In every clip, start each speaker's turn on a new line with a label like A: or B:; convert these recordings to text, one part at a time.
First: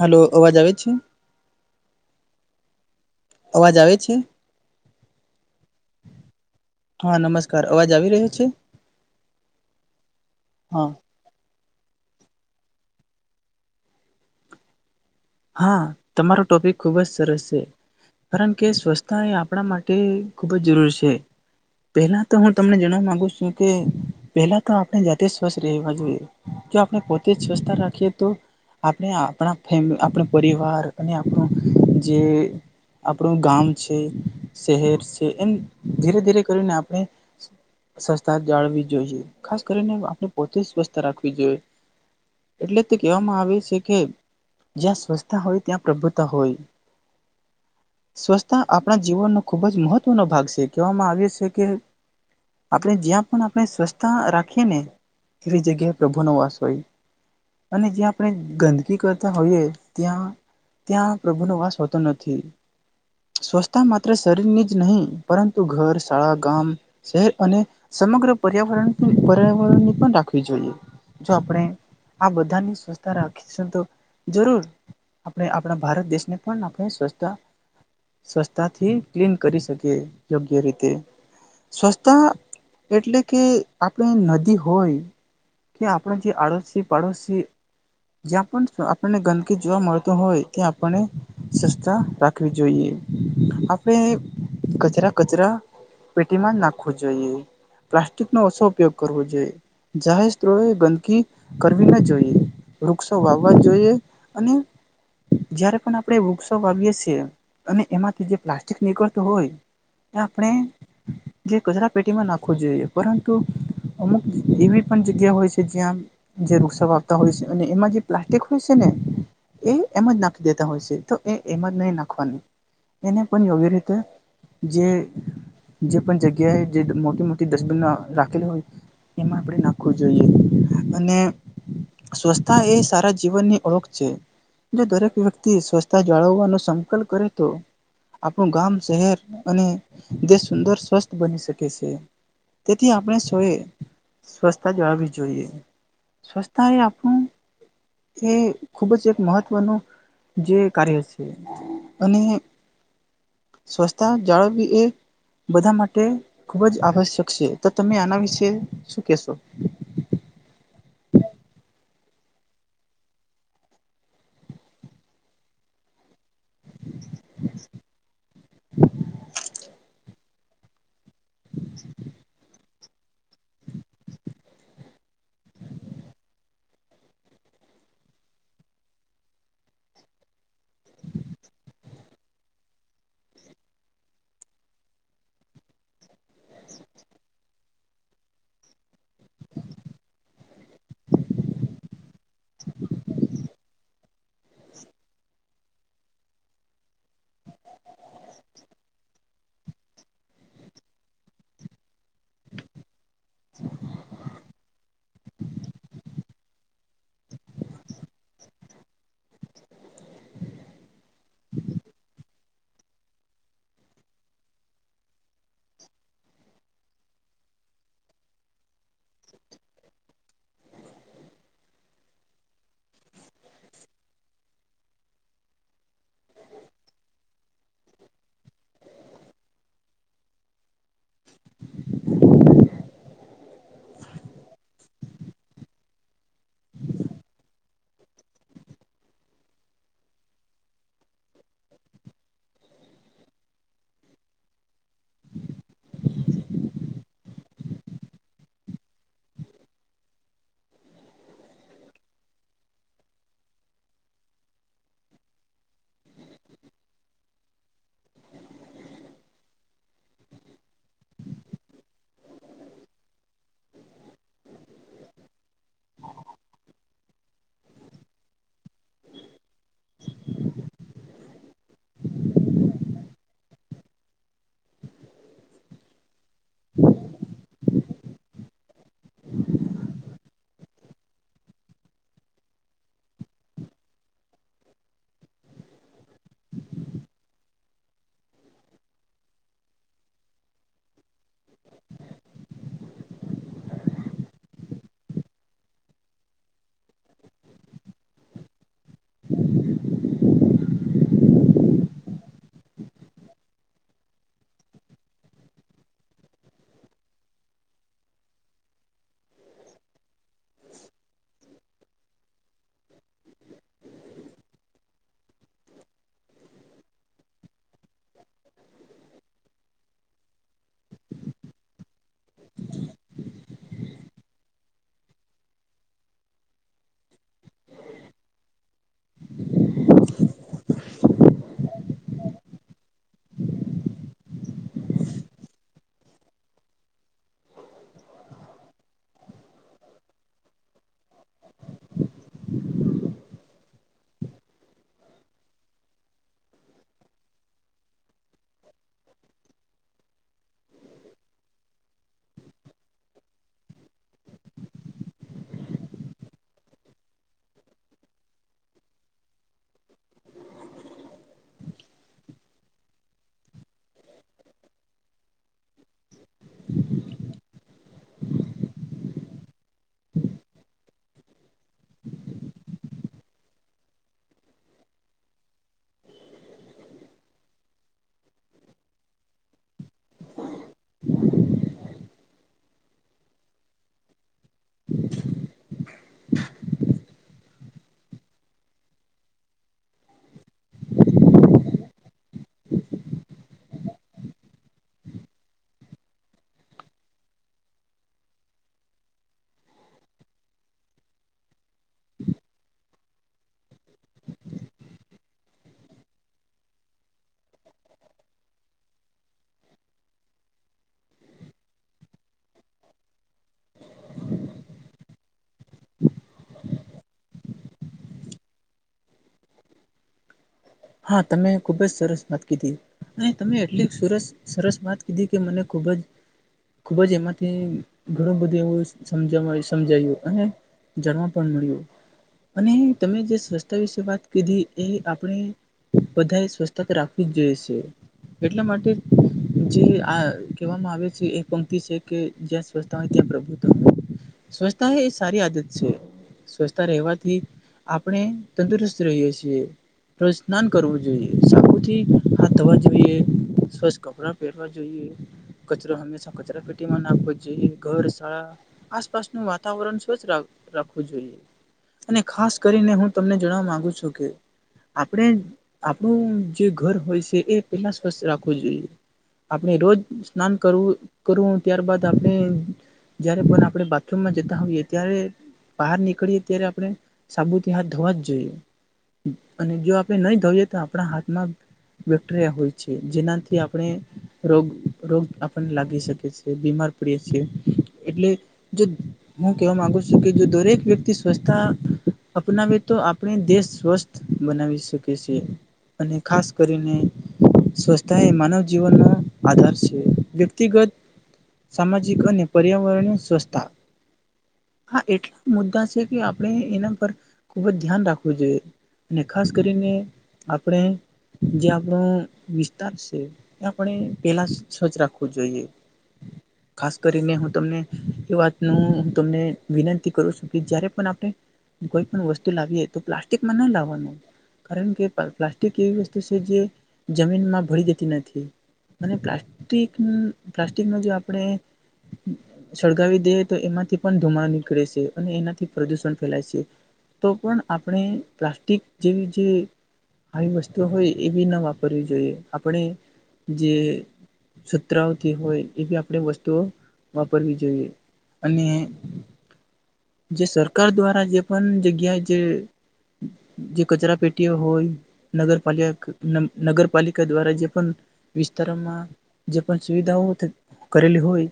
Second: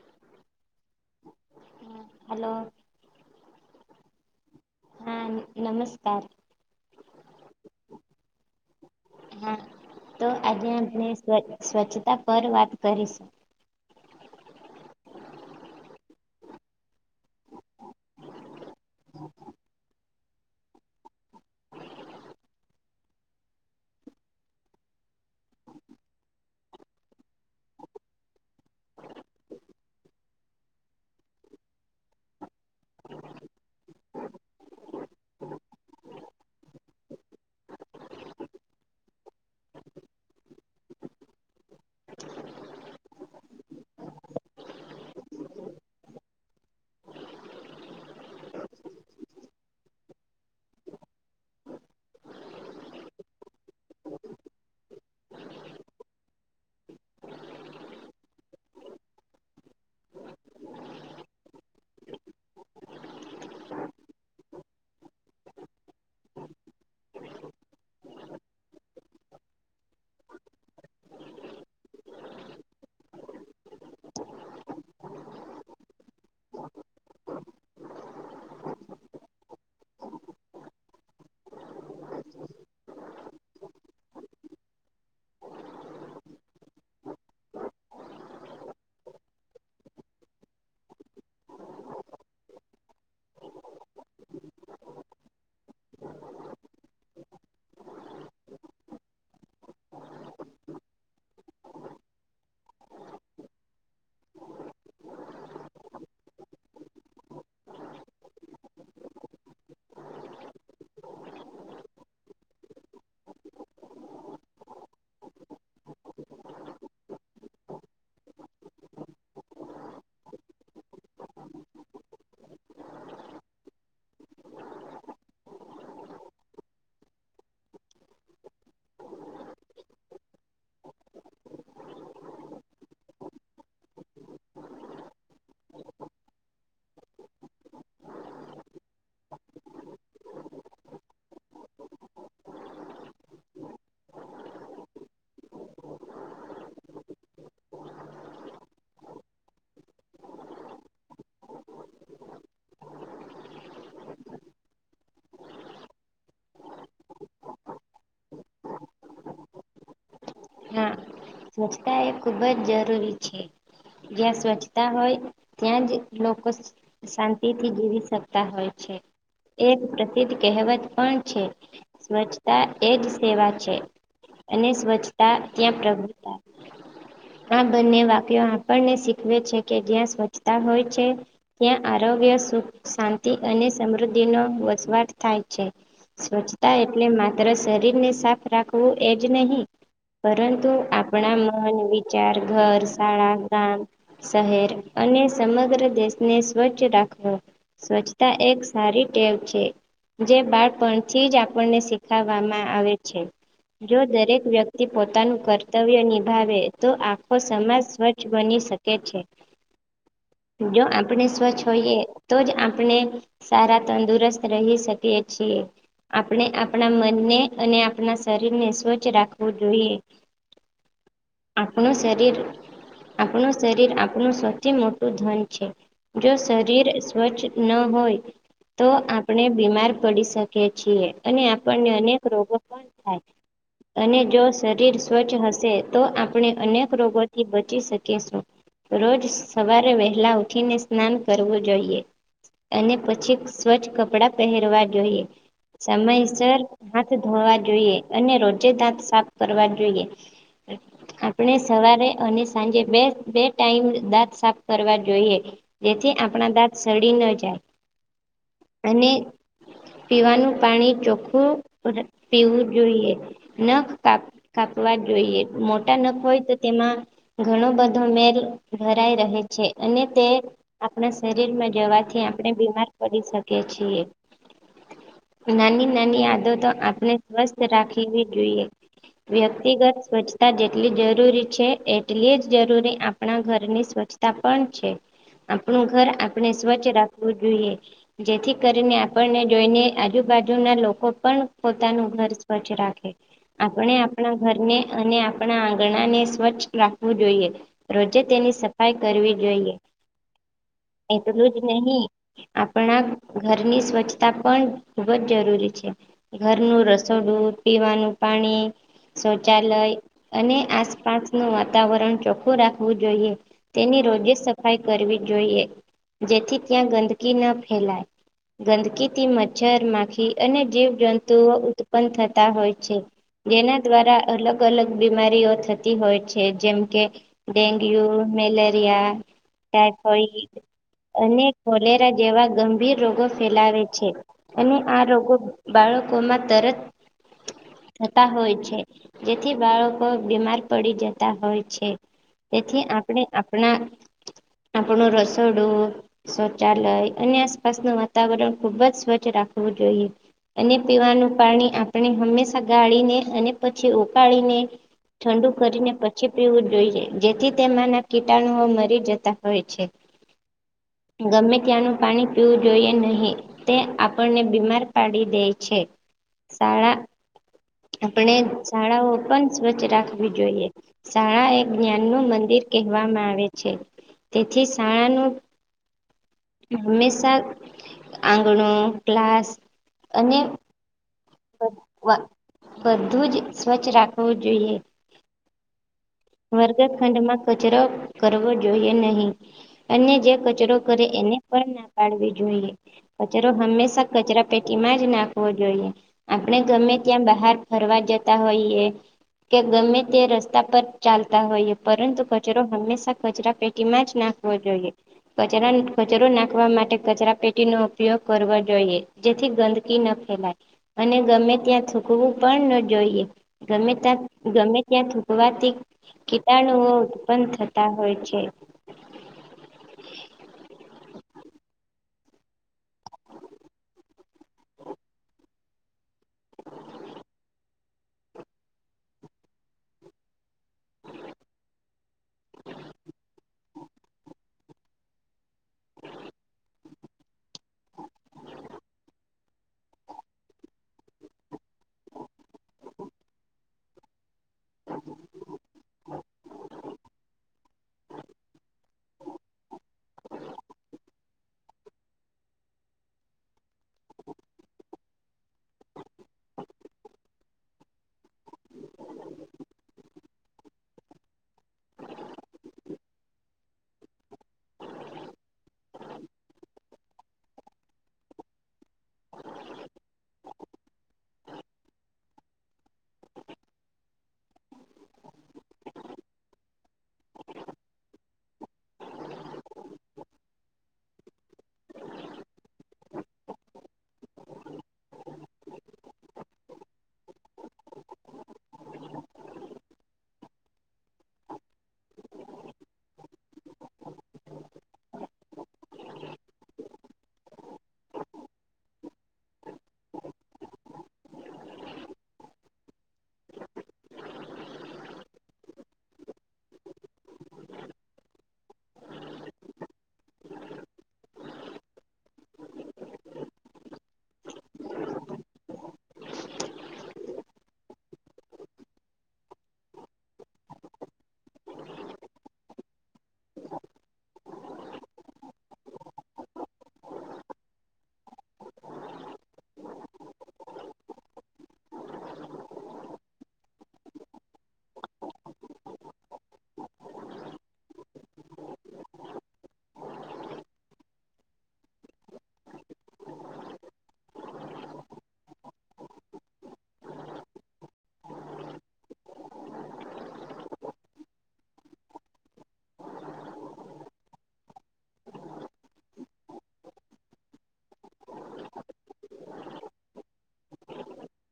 A: Hello અવાજ આવે છે?
B: હલો.
A: અવાજ આવે છે?
B: હા નમસ્કાર.
A: હા નમસ્કાર અવાજ આવી રહ્યો છે.
B: હા તો આજે
A: હા
B: આપણે સ્વચ્છતા પર વાત કરીશું
A: હા તમારો ટોપિક ખુબ જ સરસ છે. કારણ કે સ્વચ્છતા એ આપણા માટે ખુબ જ જરૂરી છે. પહેલા તો હું તમને જણવા માગુ છું કે પહેલા તો આપણે જાતે સ્વચ્થ રહેવા જોઈએ. જો આપણે પોતે જ સ્વસ્તા રાખીએ તો આપણે આપણા ફેમ આપણો પરિવાર અને આપણો જે આપણું ગામ છે શહેર છે એમ ધીરે ધીરે કરીને આપણે સસ્તા જાળવી જોઈએ ખાસ કરીને આપણે પોતે જ સ્વસ્થ રાખવી જોઈએ. એટલે તે કેહેવામાં આવે છે કે જ્યાં સ્વચ્છતા હોય ત્યાં પ્રભુતા હોય. સ્વચ્છતા આપણા જીવનનો ખૂબ જ મહત્વનો ભાગ છે કહેવામાં આવે છે કે આપણે જ્યાં પણ આપણે સ્વચ્છતા રાખીએ ને એવી જગ્યાએ પ્રભુ નો વાસ હોય અને જે આપણે ગંદકી કરતા હોએ ત્યાં ત્યાં પ્રભુનો વાસ હોતો નથી. સ્વસ્થતા માત્ર શરીરની જ નહીં પરંતુ ઘર શાળા ગામ શહેર અને સમગ્ર પર્યાવરણ પર્યાવરણની પણ રાખવી જોઈએ. જો આપણે આ બધાની સ્વસ્થતા રાખીશું તો જરૂર આપણે આપણા ભારત દેશને પણ આપણે સ્વચ્છતા સ્વચ્છતા થી ક્લીન કરી શકે યોગ્ય રીતે સ્વચ્છતા એટલે કે આપણે નદી હોય કે આપણે જે આડોશી પાડોશી જ્યા પણ આ આપણને ગંદકી જોવા મળતું હોય ત્યા આપણને- - સસ્તા રાખવી જોઈએ આપણે કચરા કચરા પેટીમાં જ નાખવું જોઈએ પ્લાસ્ટિક નો ઓછો ઉપયોગ કરવો જોઈએ. જાહેર સ્ત્રો ગંદકી કરવી ના જોઈએ વૃક્ષો વાવવા જોઈએ અને જયારે પણ આપણે વૃક્ષો વાવીએ છીએ અને એમાંથી જે પ્લાસ્ટિક નીકળતું હોય આપણે જે કચરા પેટીમાં નાખવું જોઈએ પરંતુ અમુક એવી પણ જગ્યા હોય છે જ્યાં જે વૃક્ષો આવતા હોય છે અને એમાં જે પ્લાસ્ટિક હોય છે. ને એ એમાં જ નાખી દેતા હોય છે તો એ એમાં જ નહી નાખવાની. એને પણ યોગ્ય રીતે જે જે પણ જગ્યાએ જે મોટી મોટી ડસ્ટબિન રાખેલ હોય એમાં આપણે નાખવું જોઈએ અને સ્વરછતા એ સારા જીવનની ઓળખ છે જો દરેક વ્યક્તિ સ્વચછતા જાળવવાનો સંકલ્પ કરે તો- - આપણું ગામ શહેર અને દેશ સુંદર સ્વસ્થ બની શકે છે. તેથી આપણે સોએ સ્વચ્છતા જાળવવી જોઈએ. સ્વસ્થતા એ આપડુ કે- - ખુબ જ એક મહત્વનું જે કાર્ય છે અને- - સ્વસ્થતા જાળો ભ બધા માટે ખુબ જ આવશ્યક છે તો તમે આના વિશે શું કેશો?
B: હા સ્વચ્છતા એ ખુબ જ જરૂરી છે. જ્યાં સ્વચ્છતા હોય ત્યાં જ લોકો શાંતિથી જીવી શકતા હોય છે એક પ્રસિદ્ધ કહેવત પણ સ્વચ્છતા એજ સેવા છે અને સ્વચ્છતા ત્યાં પ્રગ આ બંને વાક્યો આપણને શીખવે છે કે જ્યાં સ્વચ્છતા હોય છે. ત્યાં આરોગ્ય સુખ શાંતિ અને સમૃદ્ધિનો વસવાટ થાય છે સ્વચ્છતા એટલે માત્ર શરીરને સાફ રાખવું એ જ નહીં પરંતુ આપણા મન વિચાર ઘર શાળા ગામ શહેર અને સમગ્ર દેશને સ્વચ્છ રાખવો સ્વચ્છતા એક સારી ટેવ છે જે બાળપણથી જ આપણને વામાં આવે છે જો દરેક વ્યક્તિ પોતાનું ઘર કરતવ્ય નિભાવે તો આખો સમાજ સ્વચ્છ બની શકે છે. જો આપણે સ્વચ્છ હોઈએ તો જ આપણે સારા તંદુરસ્ત રહી શકીએ છીએ આપણે આપણા મનને અને આપણા શરીર ને સ્વચ્છ રાખવું જોઈએ આપણું શરીર આપણું શરીર આપણું સૌથી મોટું ધન છે. જો શરીર સ્વચ્છ ન હોય તો આપણે બીમાર પડી શકી છીએ અને આપણને અનેક રોગો પણ [unintelligible] થ અને જો શરીર સ્વચ્છ હશે તો આપણે અનેક રોગોથી બચી શકીશું. રોજ સવારે વહેલા ઉઠીને સ્નાન કરવું જોઈએ અને પછી સ્વચ્છ કપડા પહેરવા જોઈએ સમયસર હાથ ધોવા જોઈએ અને રોજે દાંત સાફ કરવા જોઈએ આપણે સવારે અને સાંજે બે બે ટાઈમ દાંત સાફ કરવા જોઈએ જેથી આપણા દાંત સડી ન જાય અને પીવાનું પાણી ચોખ્ખું પીવું જોઈએ નખ કાપ કાપવા જોઈએ મોટા નખ હોય તો તેમાં ઘણો બધો મેલ ભરાઈ રહે છે અને તે આપણા શરીરમાં જવાથી આપણે બીમાર પડી શકી છીએ નાની નાની આદતો આપણે સ્વસ્થ રાખવી જોઈએ વ્યક્તિગત સ્વચ્છતા જેટલી જરૂરી છે એટલી જ જરૂરી આપણા ઘરની સ્વચ્છ [unintelligible] પણ છે આપણું ઘર આપણે સ્વચ્છ રાખવું જોઈએ જેથી કરીને આપણને જોઈને આજુબાજુના લોકો પણ પોતાનું ઘર સ્વચ્છ રાખે આપણે આપણા ઘરને અને આપણા આંગણાને સ્વચ્છ રાખવું જોઈએ રોજે તેની સફાઈ કરવી જોઈએ એટલું જ નહી આપણા ઘરની સ્વચ્છતા પણ ખૂબ જ જરૂરી છે. ઘરનું રસોડું પીવાનું પાણી શૌચાલય અને આસપાસનું વાતાવરણ ચોખ [unintelligible] રાખવું જોઈએ તેની રોજે સફાઈ કરવી જોઈએ જેથી ત્યાં ગંદકી ના ફેલાય ગંદકીથી મચ્છર માખી અને જીવ જંતુઓ ઉત્પન્ન થતા હોય છે. જેના દ્વારા અલગ અલગ બીમારીઓ થતી હોય છે જેમ કે, ડેગ્યુ, મેલેરિયા, ટાઈફોઈડ અને કોલેરા જેવા ગંભીર રોગો ફેલાવે છે. અને આ રોગો બાળકોમાં તરત થતા હોય છે. જેથી બાળકો બીમાર પડી જતા હોય છે. તેથી આપણે આપણા આપણું રસોડું શૌચાલય અને આસપાસનું વાતાવરણ ખુબ જ સ્વચ્છ રાખવું જોઈએ. અને પીવાનું પાણી આપણે હંમેશા ગાળીને અને પછી ઉકાળીને. ઠંડુ કરીને પછી પીવું જોઈએ. જેથી તેમાંના કીટાણુઓ મરી જતા હોય છે. ગમે ત્યાંનું પાણી પીવું જોઈએ નહીં. તે આપણને બીમાર પાડી દે છે. શાળા આપણે શાળાઓ પણ સ્વચ્છ રાખવી જોઈએ. શાળા એક જ્ઞાન નું મંદિર કહેવામાં આવે છે. તેથી શાળાનું. હંમેશાં આંગણો, ક્લાસ. અને. [inaudible] બધું જ સ્વચ્છ રાખવું જોઈએ. વર્ગખંડમાં કચરો કરવો જોઈએ નહીં. અને જે કચરો કરે એને પણ ના પાડવી જોઈએ. કચરો હંમેશા કચરા પેટીમાં જ નાખવો જોઈએ. આપણે ગમે ત્યાં બહાર ફરવા જતા હોઈએ. કે ગમે તે રસ્તા પર ચાલતા હોઈએ. પરંતુ કચરો હંમેશા કચરા પેટીમાં જ નાખવો જોઈએ. કચરા કચરો નાખવા માટે, કચરા પેટી નો ઉપયોગ કરવો જોઈએ. જેથી ગંદકી ન ફેલાય. અને ગમે ત્યાં થૂકવું પણ ન જોઈએ. ગમે ત ગમે ત્યાં થૂંક વાતી કીટાણુઓ ઉત્પન્ન થતા હોય છે.
A: હા! તમે ખુબજ સરસ વાત કીધી. અને તમે એટલી સરસ સરસ વાત કીધી કે, મને ખુબ જ. ખુબ જ એમાંથી, ઘણું બધું એવું સમજ સમજાયું અને. જાણવા પણ મળ્યું. અને તમે જે સ્વચ્છતા વિશે વાત કીધી. એ આપણે. બધા સ્વસ્થતા રાખવી જ જોઈએ છે. એટલા માટે જે આ કહેવામાં આવે છે. એ પંક્તિ છે કે. સ્વચ્છતા હોય ત્યાં પ્રભુતા.
B: [inaudible]
A: સ્વચ્છતા હૈ એ સારી આદત છે. સ્વચ્છતા રહેવાથી. આપણે તંદુરસ્ત રહીએ છીએ. રોજ સ્નાન કરવું જોઈએ. સાબુથી હાથ ધોવા જોઈએ. સ્વચ્છ કપડાં પહેરવા જોઈએ. કચરો હંમેશા કચરા પેટીમાં નાખવો જોઈએ. ઘર, શાળા આસપાસનું વાતાવરણ સ્વચ્છ રાખવું જોઈએ. અને ખાસ કરીને, હું તમને જણાવા માગુ છું કે. આપણે આપણું જે ઘર હોય છે. એ પેલા સ્વચ્છ રાખવું જોઈએ. આપણે રોજ સ્નાન કરવું કરવું ત્યારબાદ આપણે. જયારે પણ આપણે બાથરૂમમાં જતા હોઈએ. ત્યારે બહાર નીકળીએ ત્યારે, આપણે સાબુથી હાથ ધોવા જ જોઈએ. અને જો આપ નહી ધોઈએ તો આપણા હાથમાં બેક્ટેરિયા હોય છે. જેનાથી આપણે. રોગ રોગ આપણને લાગી શકે છે. બીમાર પડીએ છે એટલે. જો હું કેવા માંગુ છું કે, જો દરેક વ્યક્તિ સ્વચ્છતા. અપનાવે તો આપણી દેશ સ્વસ્થ બનાવી શકીએ. અને ખાસ કરીને. સ્વચસ્થતા એ માનવ જીવનનો આધાર છે વ્યક્તિગત. સામાજિક અને પર્યાવરણીય સ્વચ્છતા હા! એટલા મુદ્દા છે કે, આપણે એના પર ખુબ જ ધ્યાન રાખવું જોઈએ. અને ખાસ કરીને, આપણે જે આપણો વિસ્તાર છે. આપણે પેલા સજ રાખવું જોઈએ.
B: [inaudible]
A: ખાસ કરીને, હું તમને એ વાતનું હું તમને વિનંતી કરું છું, કે જ્યારે પણ આપણે. કોઈ પણ વસ્તુ લાવીએે તો પ્લાસ્ટિકમાં ના લાવવાનું કારણ કે પ્લાસ્ટિક એવી વસ્તુ છે જે જમીનમાં ભળ જતી નથી મ પ્લાસ્ટિક પ્લાસ્ટિક ન જો આપણેે
B: [inaudible]
A: સળગાવી દેએ તો એમાંથી પણ ધુમાડ નીકળે છે અને એનાથી પ્રદુષણ ફેલાય છે તો પણ આપણે પ્લાસ્ટિક જેવી જે આવી વસ્તુઓ હોય એ બી ના વાપરવી જોઈએ આપણે જે છત્રરાઓથી હોય એ બી આપણે વસ્તુઓ વાપરવી જોઈએ અને જે સરકાર દ્વારા જે પણ જગ્યા જે જે કચરા પેટીઓ હોય નગરપાલ નગરપાલિકા દ્વારા જે પણ વિસ્તારોમાં જે પણ સુવિધાઓ કરેલી હોય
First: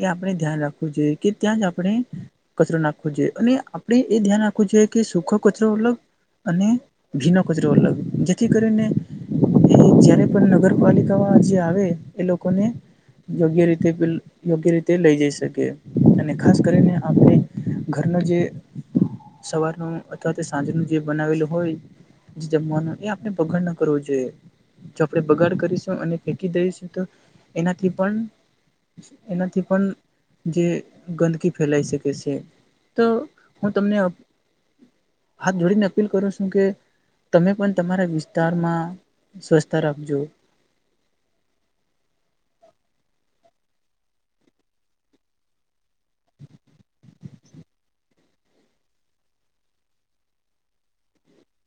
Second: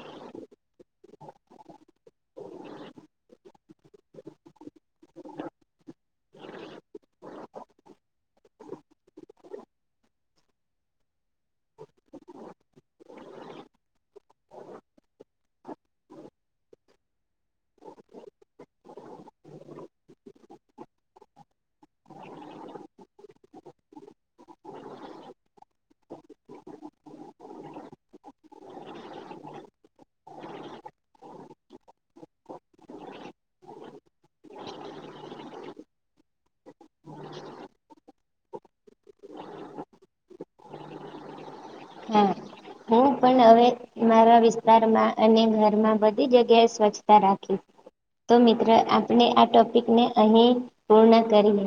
A: એ આપણે ધ્યાન રાખવું જોઈએ કે ત્યાં જ આપણે કચરો નાખવો જોઈએ અને આપણે એ ધ્યાન રાખવું જોઈએ કે સુૂખો કચરો મતલબ અને ભીનો કચરો અલગ જેથી કરીને એ જયારે પણ નગરપાલિકામાં જે આવે એ લોકોને યોગ્ય રીતે યોગ્ય રીતે લઈ જઈ શકે અને ખાસ કરીને આપણે ઘરનું જે સવાર ન અથવા તે સાંજ ન જે બનાવેલું હોય જે જમવાનું એ આપણે બગાડ ન કરવો જોઈએ જો આપડે બગાડ કરીશું અને ફેકી દઈશું તો એનાથી પણ એનાથી પણ જે ગંદકી ફેલાઈ શકે છે તો હું તમને હાથ જોડી ના અપીલ કરો છું કે તમે પણ તમારા વિસ્તારમાં સ્વચ્છતા રાખજો
B: હા હું પણ હવે મારા વિસ્તારમાં અને ઘરમાં બધી જગ્યાએ સ્વચ્છતા રાખી તો મિત્ર આપણે આ ટોપિકને અહી પૂર્ણ કરીએ